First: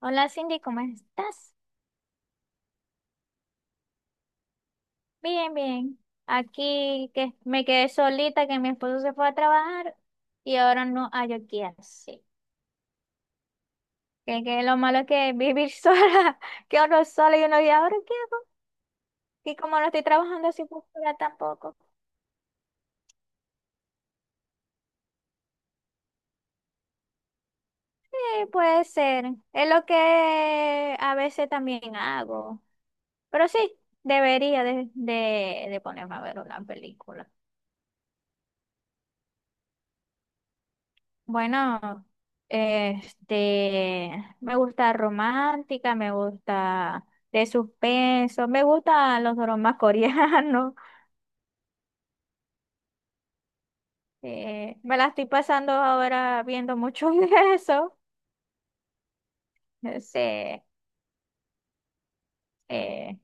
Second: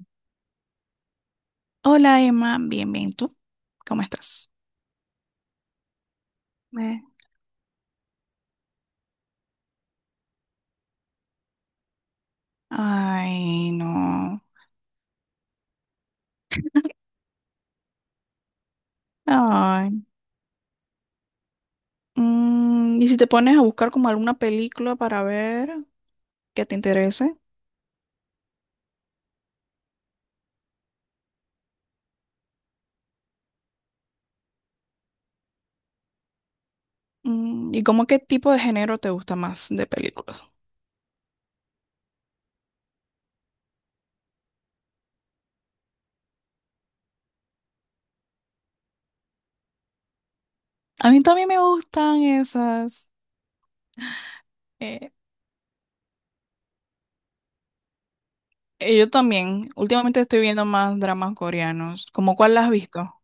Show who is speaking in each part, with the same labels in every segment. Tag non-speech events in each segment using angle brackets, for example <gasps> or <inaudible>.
Speaker 1: Hola Cindy, ¿cómo estás?
Speaker 2: Hola Emma, bien, bien, ¿tú? ¿Cómo estás?
Speaker 1: Bien, bien.
Speaker 2: Eh,
Speaker 1: Aquí que me quedé solita, que mi esposo se fue a trabajar y ahora no hay qué hacer.
Speaker 2: Ay, no.
Speaker 1: Que lo malo es que vivir <laughs> sola, que uno es sola y uno y ahora qué hago. Y como no
Speaker 2: Ay.
Speaker 1: estoy trabajando así por fuera tampoco.
Speaker 2: ¿Y si te pones a buscar como alguna película para ver que te interese?
Speaker 1: Sí, puede ser. Es lo que a veces también hago. Pero sí, debería de ponerme a ver una película.
Speaker 2: ¿Y como qué tipo de género te gusta más de películas?
Speaker 1: Bueno, este, me gusta romántica, me gusta de suspenso, me gustan los dramas <laughs> coreanos.
Speaker 2: A mí también me gustan esas.
Speaker 1: Me la
Speaker 2: Eh,
Speaker 1: estoy pasando ahora viendo mucho <laughs> de eso.
Speaker 2: yo también.
Speaker 1: No
Speaker 2: Últimamente
Speaker 1: sé,
Speaker 2: estoy viendo más dramas coreanos. ¿Cómo cuál la has visto?
Speaker 1: eh,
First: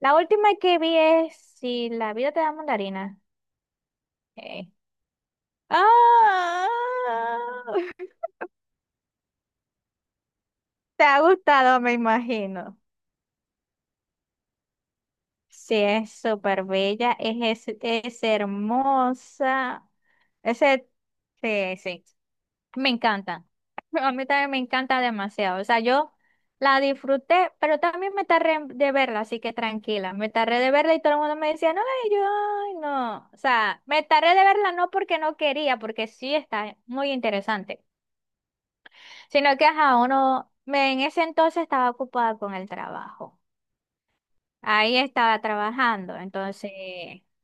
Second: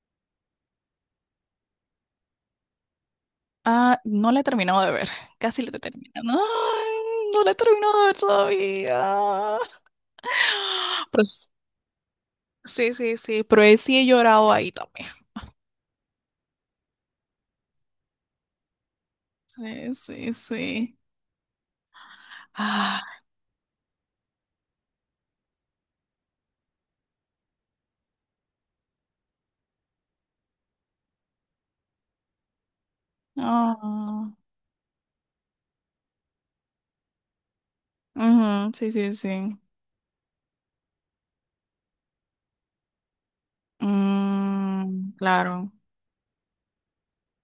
Speaker 1: la última que vi es Si la vida te da mandarina.
Speaker 2: Ah, no la he
Speaker 1: eh,
Speaker 2: terminado de ver. <laughs> Casi la he terminado.
Speaker 1: ¡Ah!
Speaker 2: Ay, no la he terminado de
Speaker 1: <laughs>
Speaker 2: ver todavía.
Speaker 1: Te
Speaker 2: <laughs>
Speaker 1: ha
Speaker 2: Pero.
Speaker 1: gustado, me imagino.
Speaker 2: Sí, sí, sí, pero sí he llorado ahí también.
Speaker 1: Sí, es súper bella, es hermosa.
Speaker 2: Sí, sí,
Speaker 1: Ese,
Speaker 2: sí.
Speaker 1: sí, sí, me
Speaker 2: Ah,
Speaker 1: encanta. <laughs> A mí también me encanta demasiado. O sea, yo la disfruté, pero también me tardé de verla, así que tranquila. Me tardé de verla y todo el mundo me decía, no, y yo, ay, no. O sea, me tardé
Speaker 2: no.
Speaker 1: de verla no porque no quería, porque sí está muy interesante,
Speaker 2: Ujú, sí, sí,
Speaker 1: sino
Speaker 2: sí.
Speaker 1: que ajá, uno, me, en ese entonces estaba ocupada con el trabajo. Ahí
Speaker 2: Mm,
Speaker 1: estaba
Speaker 2: claro.
Speaker 1: trabajando, entonces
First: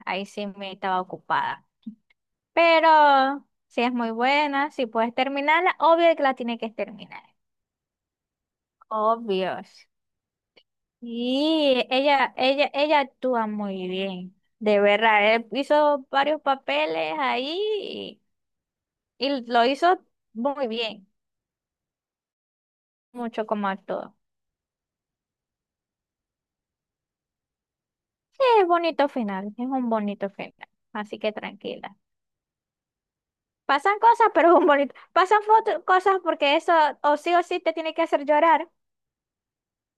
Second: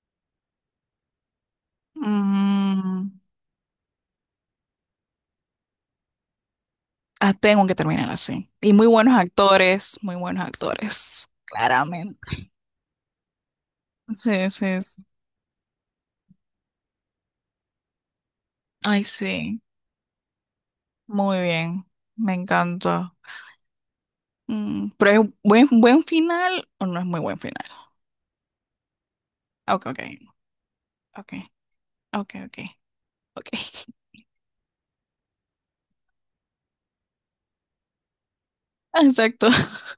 Speaker 1: ahí sí me estaba ocupada.
Speaker 2: Mm,
Speaker 1: Pero si es muy buena, si puedes terminarla, obvio que la tiene que terminar.
Speaker 2: ah, tengo que terminar así. Y
Speaker 1: Obvios.
Speaker 2: muy buenos actores,
Speaker 1: Y
Speaker 2: claramente.
Speaker 1: ella actúa muy bien.
Speaker 2: Sí,
Speaker 1: De
Speaker 2: sí, sí.
Speaker 1: verdad, él hizo varios papeles ahí
Speaker 2: Ay,
Speaker 1: y
Speaker 2: sí.
Speaker 1: lo hizo muy bien,
Speaker 2: Muy bien. Me encanta.
Speaker 1: mucho como actuó.
Speaker 2: Pero es buen final o no es muy buen final.
Speaker 1: Sí, es bonito final, es
Speaker 2: Ok,
Speaker 1: un
Speaker 2: ok,
Speaker 1: bonito final. Así
Speaker 2: ok,
Speaker 1: que tranquila.
Speaker 2: ok, ok, ok.
Speaker 1: Pasan
Speaker 2: <laughs>
Speaker 1: cosas, pero <laughs> es un bonito. Pasan cosas porque eso o sí te tiene que hacer llorar.
Speaker 2: Exacto.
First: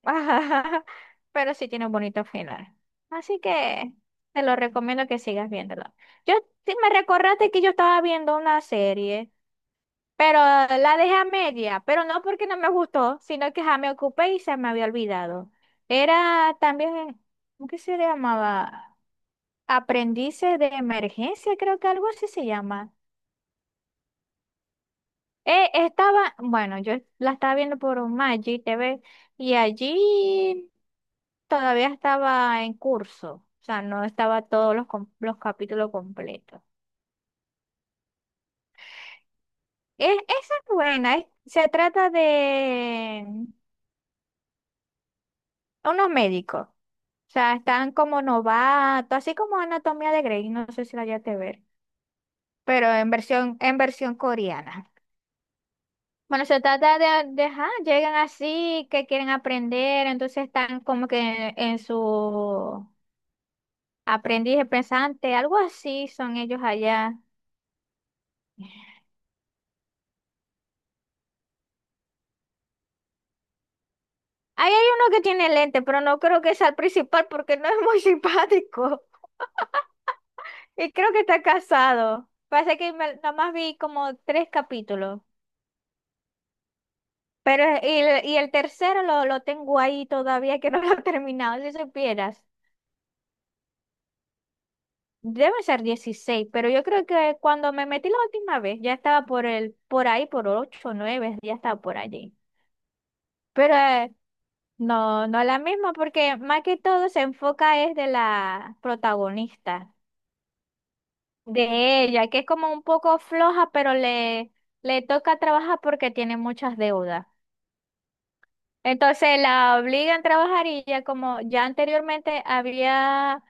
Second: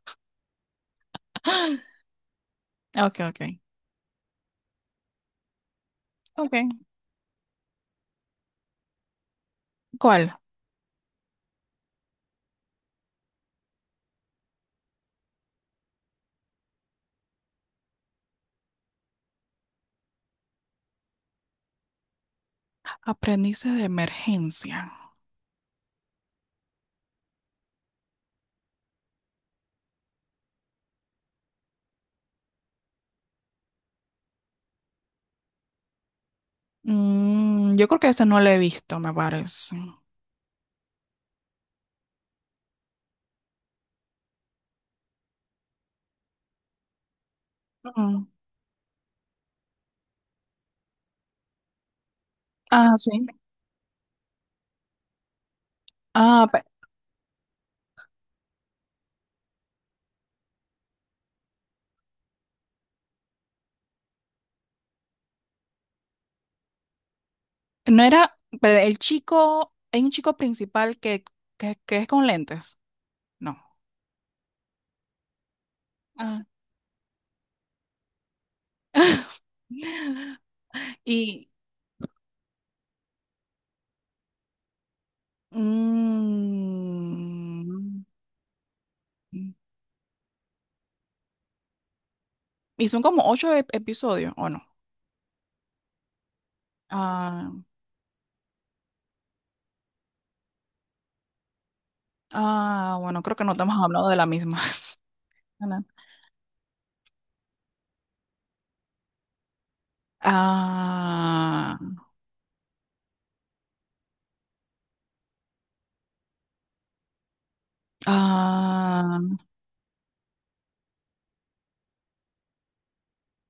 Speaker 1: <laughs> Pero sí tiene un
Speaker 2: <laughs>
Speaker 1: bonito final.
Speaker 2: Ok,
Speaker 1: Así
Speaker 2: ok.
Speaker 1: que te lo recomiendo que sigas viéndolo. Yo
Speaker 2: Ok.
Speaker 1: sí me recordaste que yo estaba viendo una serie,
Speaker 2: ¿Cuál?
Speaker 1: pero la dejé a media, pero no porque no me gustó, sino que ya me ocupé y se me había olvidado. Era también, ¿cómo que se llamaba? Aprendices de emergencia, creo que algo así se llama.
Speaker 2: Aprendices de emergencia.
Speaker 1: Estaba, bueno, yo la estaba viendo por un Magic TV y allí todavía estaba en curso, o sea, no estaba todos los, los capítulos completos.
Speaker 2: Yo creo que ese no lo he visto, me parece.
Speaker 1: Esa es buena, se trata de unos médicos, o sea, están como
Speaker 2: Ujú.
Speaker 1: novatos, así como Anatomía de Grey, no sé si la llegaste a ver, pero
Speaker 2: Ah, sí.
Speaker 1: en versión coreana. Bueno,
Speaker 2: Ah,
Speaker 1: se trata de ajá, llegan así, que quieren aprender, entonces están como que en su aprendiz de pensante, algo así son ellos allá.
Speaker 2: no era el chico, hay un chico principal que, que es con lentes. No.
Speaker 1: Ahí hay uno que tiene lente, pero no creo
Speaker 2: Ah.
Speaker 1: que sea el principal porque no es muy <laughs> simpático.
Speaker 2: <laughs>
Speaker 1: Y creo que está
Speaker 2: Y,
Speaker 1: casado. Pasa que nada más vi como tres capítulos. Pero y,
Speaker 2: mm,
Speaker 1: el- y el tercero lo tengo ahí todavía que no lo he terminado, si supieras.
Speaker 2: y son como ocho episodios, ¿o no?
Speaker 1: Debe ser 16 pero yo creo que
Speaker 2: Ah,
Speaker 1: cuando me metí la última vez ya estaba por el, por ahí, por 8 o 9, ya estaba por allí.
Speaker 2: ah, bueno, creo que no te
Speaker 1: Pero
Speaker 2: hemos hablado de la misma.
Speaker 1: no, no es la misma
Speaker 2: <laughs>
Speaker 1: porque más que todo se enfoca es de la protagonista,
Speaker 2: Ah,
Speaker 1: de ella, que es como un poco floja, pero le toca trabajar porque tiene muchas deudas.
Speaker 2: ah,
Speaker 1: Entonces la obligan a trabajar y ya como ya anteriormente había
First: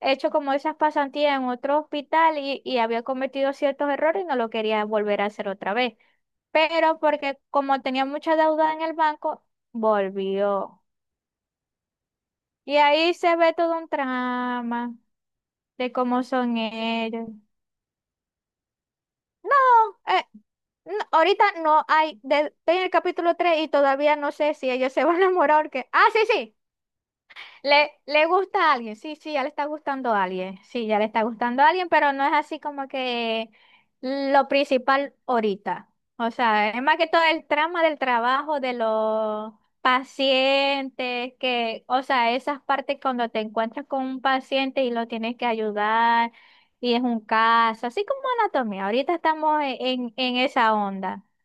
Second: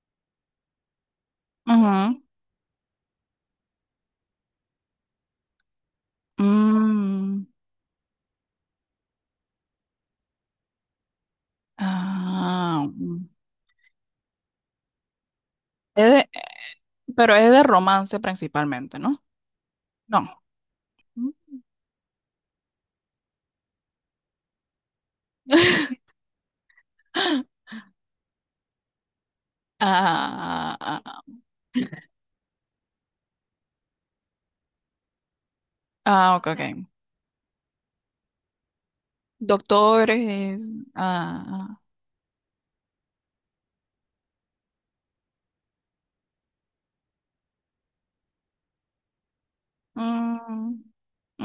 Speaker 1: hecho como esas pasantías en otro
Speaker 2: ujú,
Speaker 1: hospital y había cometido ciertos errores y no lo quería volver a hacer otra vez. Pero porque
Speaker 2: mm,
Speaker 1: como tenía mucha deuda en el banco, volvió. Y
Speaker 2: ah,
Speaker 1: ahí
Speaker 2: mm.
Speaker 1: se ve todo un trama de
Speaker 2: Es
Speaker 1: cómo
Speaker 2: de-
Speaker 1: son ellos.
Speaker 2: pero es de romance principalmente, ¿no?
Speaker 1: No, eh,
Speaker 2: No.
Speaker 1: no, ahorita no hay, estoy en el capítulo 3 y todavía no sé si ellos se van a enamorar. Que…
Speaker 2: <laughs>
Speaker 1: ¡Ah, sí, sí! Le gusta a alguien, sí, sí, ya le está gustando a alguien,
Speaker 2: Ah,
Speaker 1: sí, ya
Speaker 2: ah,
Speaker 1: le
Speaker 2: ah,
Speaker 1: está gustando a alguien, pero no es así como que lo principal ahorita. O
Speaker 2: ah, ok, ok.
Speaker 1: sea, es más que todo el trama del trabajo, de los
Speaker 2: Doctores.
Speaker 1: pacientes,
Speaker 2: Ah,
Speaker 1: que, o sea, esas partes cuando te encuentras con un paciente y lo tienes que ayudar y es un caso, así como anatomía. Ahorita estamos en en
Speaker 2: ah,
Speaker 1: esa onda.
Speaker 2: mm,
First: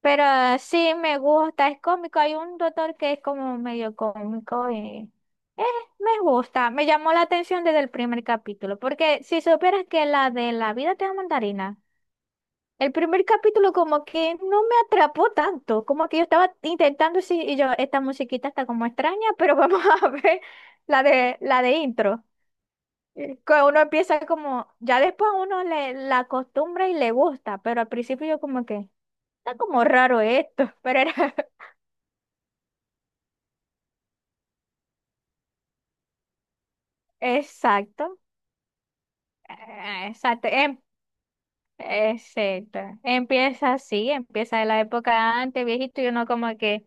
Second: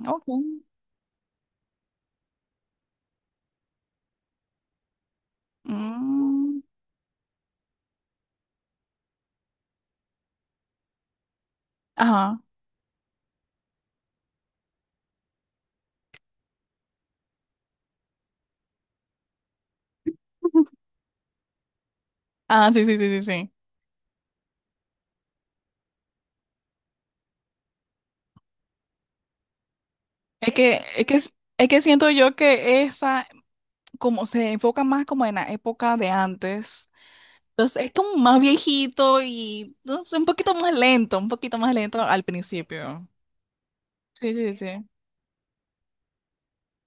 Speaker 2: mm,
Speaker 1: Pero
Speaker 2: ok.
Speaker 1: sí me gusta, es cómico. Hay un doctor que es como medio cómico y eh, me
Speaker 2: Mm,
Speaker 1: gusta. Me llamó la atención desde el primer capítulo, porque si supieras que la de La vida te da mandarina,
Speaker 2: ajá.
Speaker 1: el primer capítulo como que no me atrapó tanto, como que yo estaba intentando sí, y yo, esta musiquita está como extraña, pero vamos <laughs> a ver
Speaker 2: <laughs>
Speaker 1: la de intro.
Speaker 2: Ah, sí, sí, sí, sí, sí.
Speaker 1: Que uno empieza como, ya después uno le la acostumbra y le gusta, pero al principio yo como que, está como raro
Speaker 2: Es
Speaker 1: esto,
Speaker 2: que,
Speaker 1: <laughs> pero
Speaker 2: es
Speaker 1: era
Speaker 2: que, es que siento yo que esa como se enfoca más como en la época de antes. Entonces es
Speaker 1: exacto,
Speaker 2: como más viejito y no sé, un
Speaker 1: exacto,
Speaker 2: poquito más lento, un poquito más lento al
Speaker 1: exacto.
Speaker 2: principio.
Speaker 1: Empieza así,
Speaker 2: Sí, sí,
Speaker 1: empieza de la
Speaker 2: sí.
Speaker 1: época antes, viejito, y uno como que,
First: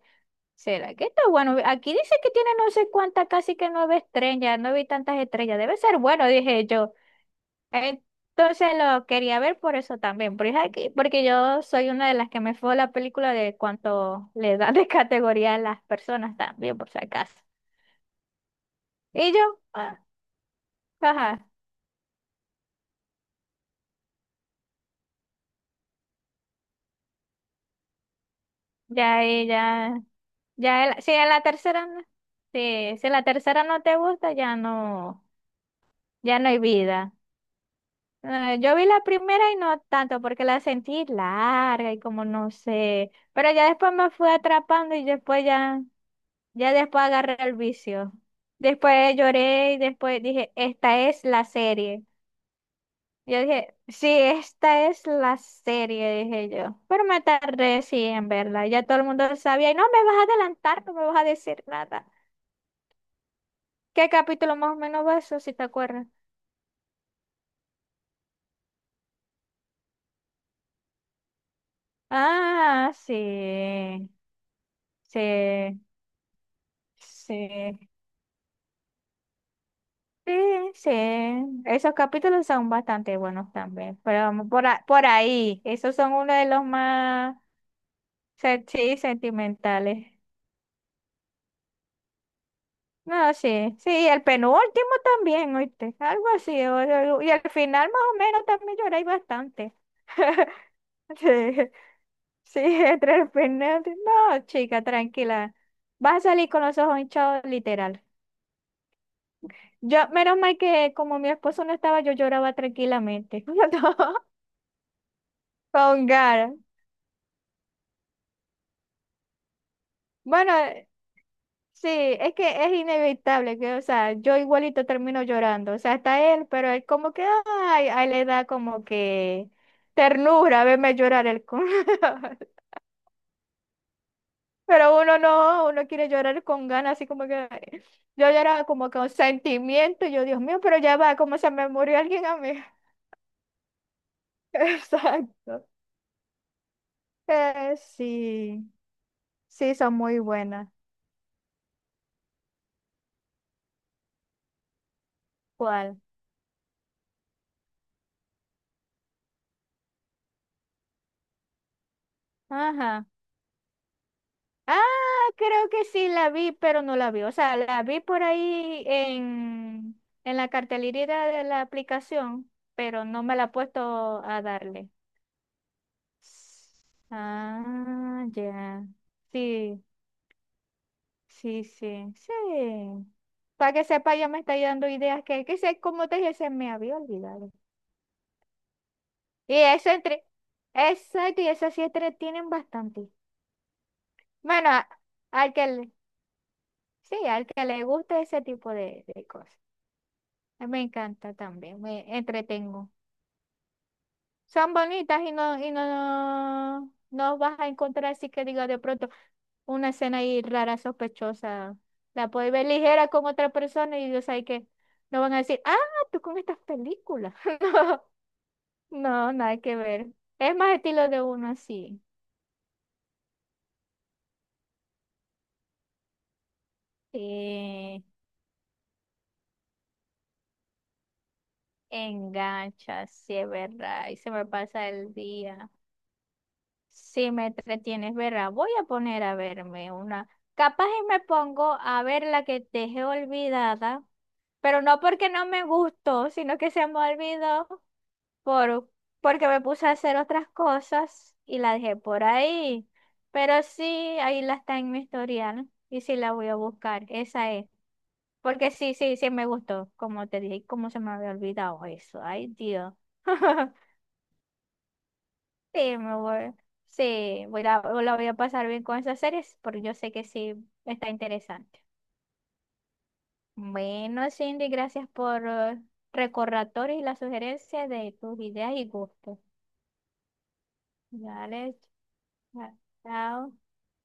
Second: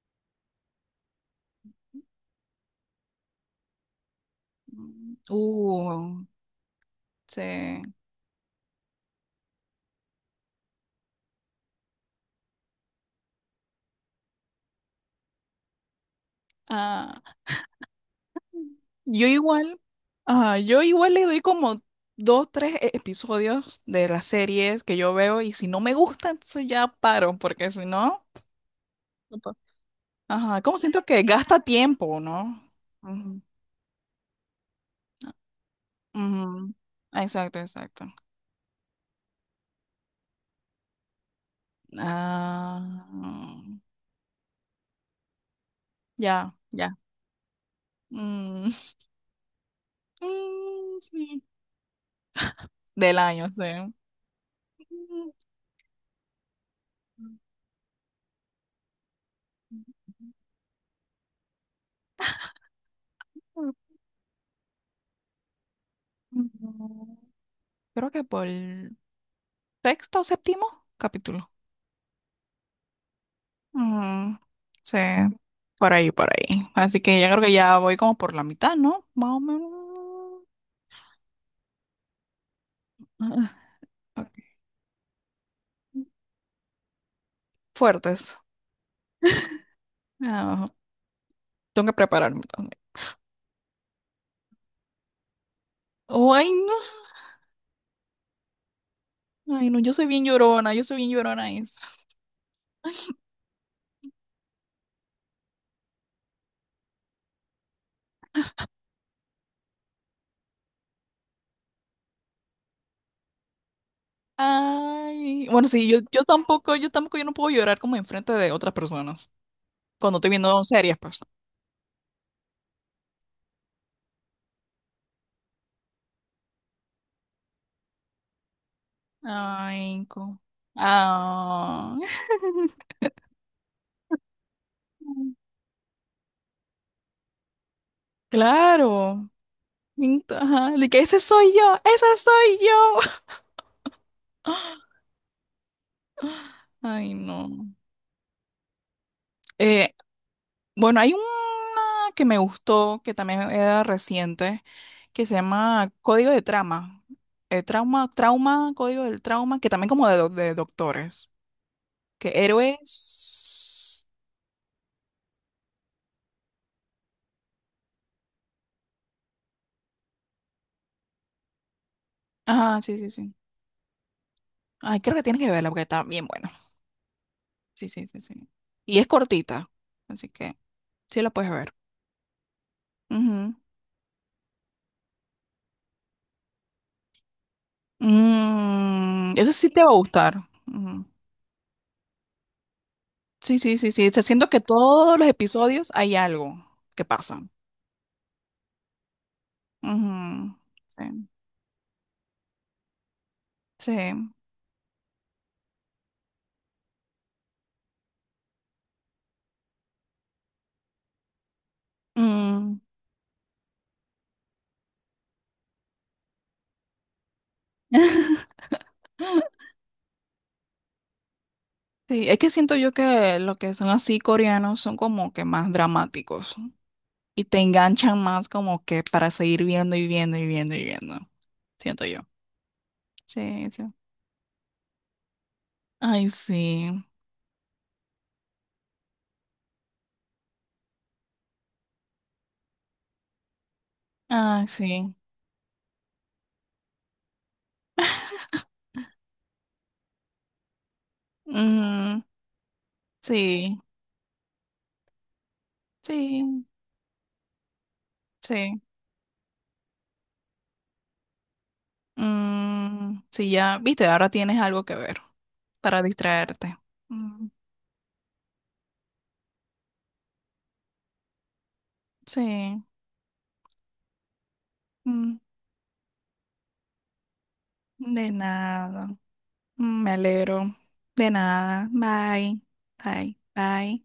Speaker 1: ¿será que está bueno? Aquí dice que tiene no sé cuántas, casi que nueve estrellas, no vi
Speaker 2: Mm.
Speaker 1: tantas estrellas, debe ser bueno, dije yo.
Speaker 2: Sí.
Speaker 1: Entonces lo quería ver por eso también, porque, aquí, porque yo soy una de las que me fue la película de cuánto le dan de categoría a las personas también, por si acaso.
Speaker 2: Ah, yo
Speaker 1: Y yo,
Speaker 2: igual,
Speaker 1: ah,
Speaker 2: ah, yo igual le doy
Speaker 1: ajá,
Speaker 2: como dos, tres episodios de las series que yo veo y si no me gusta, entonces ya paro, porque si no,
Speaker 1: ya,
Speaker 2: no
Speaker 1: ahí,
Speaker 2: puedo.
Speaker 1: ya.
Speaker 2: Ajá, como siento
Speaker 1: Si
Speaker 2: que
Speaker 1: en la
Speaker 2: gasta
Speaker 1: tercera,
Speaker 2: tiempo, ¿no?
Speaker 1: sí, si en la
Speaker 2: Ujú,
Speaker 1: tercera no te gusta, ya no, ya no hay
Speaker 2: ujú.
Speaker 1: vida.
Speaker 2: Exacto, exacto.
Speaker 1: Yo vi la primera y no tanto, porque la sentí larga y como no
Speaker 2: Ah,
Speaker 1: sé. Pero ya
Speaker 2: mm,
Speaker 1: después me fui atrapando y después ya,
Speaker 2: ya,
Speaker 1: ya
Speaker 2: ya.
Speaker 1: después agarré el vicio.
Speaker 2: Mm, <laughs>
Speaker 1: Después lloré y después dije,
Speaker 2: mm,
Speaker 1: esta es
Speaker 2: sí.
Speaker 1: la serie.
Speaker 2: Del
Speaker 1: Yo
Speaker 2: año, sí.
Speaker 1: dije, sí, esta es la serie, dije yo. Pero me tardé sí en verla. Ya todo el mundo sabía, y no me vas a adelantar, no me vas a decir nada.
Speaker 2: Mm,
Speaker 1: ¿Qué capítulo más o menos va eso, si te acuerdas?
Speaker 2: Creo que por el sexto o séptimo capítulo.
Speaker 1: Ah, sí,
Speaker 2: Mm, sí,
Speaker 1: sí,
Speaker 2: por ahí, por ahí. Así que ya creo que ya
Speaker 1: sí,
Speaker 2: voy como por la mitad, ¿no? Más o menos.
Speaker 1: sí, sí. Esos capítulos son bastante
Speaker 2: Ah,
Speaker 1: buenos también, pero
Speaker 2: ok.
Speaker 1: vamos por, por ahí, esos son uno de los más
Speaker 2: Fuertes.
Speaker 1: sí, sentimentales.
Speaker 2: Ah, tengo que prepararme también.
Speaker 1: No, sí, sí, el penúltimo también, ¿oíste? Algo
Speaker 2: Ay,
Speaker 1: así,
Speaker 2: no.
Speaker 1: y al final más o menos también lloráis
Speaker 2: Ay,
Speaker 1: bastante.
Speaker 2: no, yo soy bien llorona,
Speaker 1: <laughs>
Speaker 2: yo soy bien
Speaker 1: Sí.
Speaker 2: llorona. Es.
Speaker 1: Sí, <laughs> Tres Fernández. No, chica, tranquila. Vas a salir con los ojos hinchados, literal. Yo, menos mal que como mi esposo no estaba, yo lloraba tranquilamente. <laughs>
Speaker 2: Ay, bueno, sí, yo,
Speaker 1: Con
Speaker 2: yo
Speaker 1: Gara.
Speaker 2: tampoco, yo tampoco, yo no puedo llorar como enfrente de otras personas. Cuando estoy
Speaker 1: Bueno,
Speaker 2: viendo series, pues.
Speaker 1: sí, es que es inevitable que, o sea, yo igualito termino llorando. O sea, hasta él, pero él como que, ay, a él le da como que
Speaker 2: Ay,
Speaker 1: ternura verme llorar el con.
Speaker 2: Ah.
Speaker 1: <laughs>
Speaker 2: <laughs>
Speaker 1: Pero uno no, uno quiere llorar con ganas, así como que yo lloraba como con
Speaker 2: Claro.
Speaker 1: sentimiento, y yo, Dios mío,
Speaker 2: Ajá.
Speaker 1: pero
Speaker 2: De
Speaker 1: ya
Speaker 2: que
Speaker 1: va,
Speaker 2: ese
Speaker 1: como se
Speaker 2: soy
Speaker 1: me
Speaker 2: yo,
Speaker 1: murió
Speaker 2: ese
Speaker 1: alguien a mí.
Speaker 2: soy yo.
Speaker 1: <laughs>
Speaker 2: <gasps> <laughs>
Speaker 1: Exacto.
Speaker 2: Ay, no.
Speaker 1: Sí, sí, son
Speaker 2: Eh,
Speaker 1: muy buenas.
Speaker 2: bueno, hay una que me gustó, que también era reciente, que se llama
Speaker 1: ¿Cuál?
Speaker 2: Código de Trama. Trauma, trauma, código del trauma, que también como de, de doctores. Que
Speaker 1: Ajá.
Speaker 2: héroes.
Speaker 1: Ah, creo que sí la vi, pero no la vi. O sea, la vi por ahí en la cartelerita de la aplicación,
Speaker 2: Ah, sí,
Speaker 1: pero
Speaker 2: sí,
Speaker 1: no
Speaker 2: sí.
Speaker 1: me la he puesto a darle.
Speaker 2: Ay, creo que tienes que verla porque está bien buena. Sí, sí, sí,
Speaker 1: Ah,
Speaker 2: sí.
Speaker 1: ya.
Speaker 2: Y es cortita,
Speaker 1: Sí.
Speaker 2: así que sí la puedes
Speaker 1: Sí,
Speaker 2: ver.
Speaker 1: sí, sí.
Speaker 2: Ujú.
Speaker 1: Para que sepa, ya me está dando ideas que sé, como te dije, se me había olvidado.
Speaker 2: Esa
Speaker 1: Y
Speaker 2: sí te va
Speaker 1: eso
Speaker 2: a
Speaker 1: entre,
Speaker 2: gustar. Ujú.
Speaker 1: exacto, y eso sí entretienen bastante.
Speaker 2: Sí, sí, sí, sí. Se siento que
Speaker 1: Bueno,
Speaker 2: todos los
Speaker 1: al que
Speaker 2: episodios
Speaker 1: le,
Speaker 2: hay algo que
Speaker 1: sí,
Speaker 2: pasa.
Speaker 1: al que le guste ese tipo de cosas.
Speaker 2: Ujú.
Speaker 1: A mí me
Speaker 2: Sí,
Speaker 1: encanta también, me entretengo.
Speaker 2: sí.
Speaker 1: Son bonitas no, vas a encontrar así que digo de pronto una escena ahí rara, sospechosa. La puedes ver
Speaker 2: Mm.
Speaker 1: ligera con otra persona y Dios sabe que no van a decir, ah, tú con estas películas. <laughs>
Speaker 2: <laughs>
Speaker 1: No, no, nada que ver. Es más estilo de uno así.
Speaker 2: Sí, es que siento yo que lo que son así coreanos son como que más dramáticos. Y te
Speaker 1: Sí,
Speaker 2: enganchan más como que para seguir viendo y viendo y viendo y viendo. Siento yo.
Speaker 1: engancha, sí es
Speaker 2: Sí, sí.
Speaker 1: verdad. Y se me pasa el día.
Speaker 2: Ay, sí.
Speaker 1: Sí me entretienes, ¿verdad? Voy a poner a verme una. Capaz y me pongo a ver la que dejé olvidada,
Speaker 2: Ay,
Speaker 1: pero no
Speaker 2: sí.
Speaker 1: porque no me gustó, sino que se me olvidó. por, porque me puse a hacer otras cosas y la dejé
Speaker 2: Ujú.
Speaker 1: por ahí. Pero
Speaker 2: Sí,
Speaker 1: sí, ahí la está en mi historial y sí la voy a
Speaker 2: sí,
Speaker 1: buscar, esa es. Porque
Speaker 2: sí.
Speaker 1: sí, sí, sí me gustó, como te dije, cómo se me había olvidado eso. Ay, Dios.
Speaker 2: Sí,
Speaker 1: <laughs>
Speaker 2: ya, viste, ahora tienes algo que ver
Speaker 1: Sí,
Speaker 2: para
Speaker 1: me voy.
Speaker 2: distraerte.
Speaker 1: Sí,
Speaker 2: Mm,
Speaker 1: voy a, la voy a pasar bien con esas series porque yo sé que sí está interesante.
Speaker 2: sí.
Speaker 1: Bueno, Cindy, gracias
Speaker 2: Mm,
Speaker 1: por recordatorios y las sugerencias de
Speaker 2: de
Speaker 1: tus ideas y
Speaker 2: nada.
Speaker 1: gustos.
Speaker 2: Me alegro. De
Speaker 1: Dale,
Speaker 2: nada. Bye.
Speaker 1: cha-
Speaker 2: Bye.
Speaker 1: chao.
Speaker 2: Bye.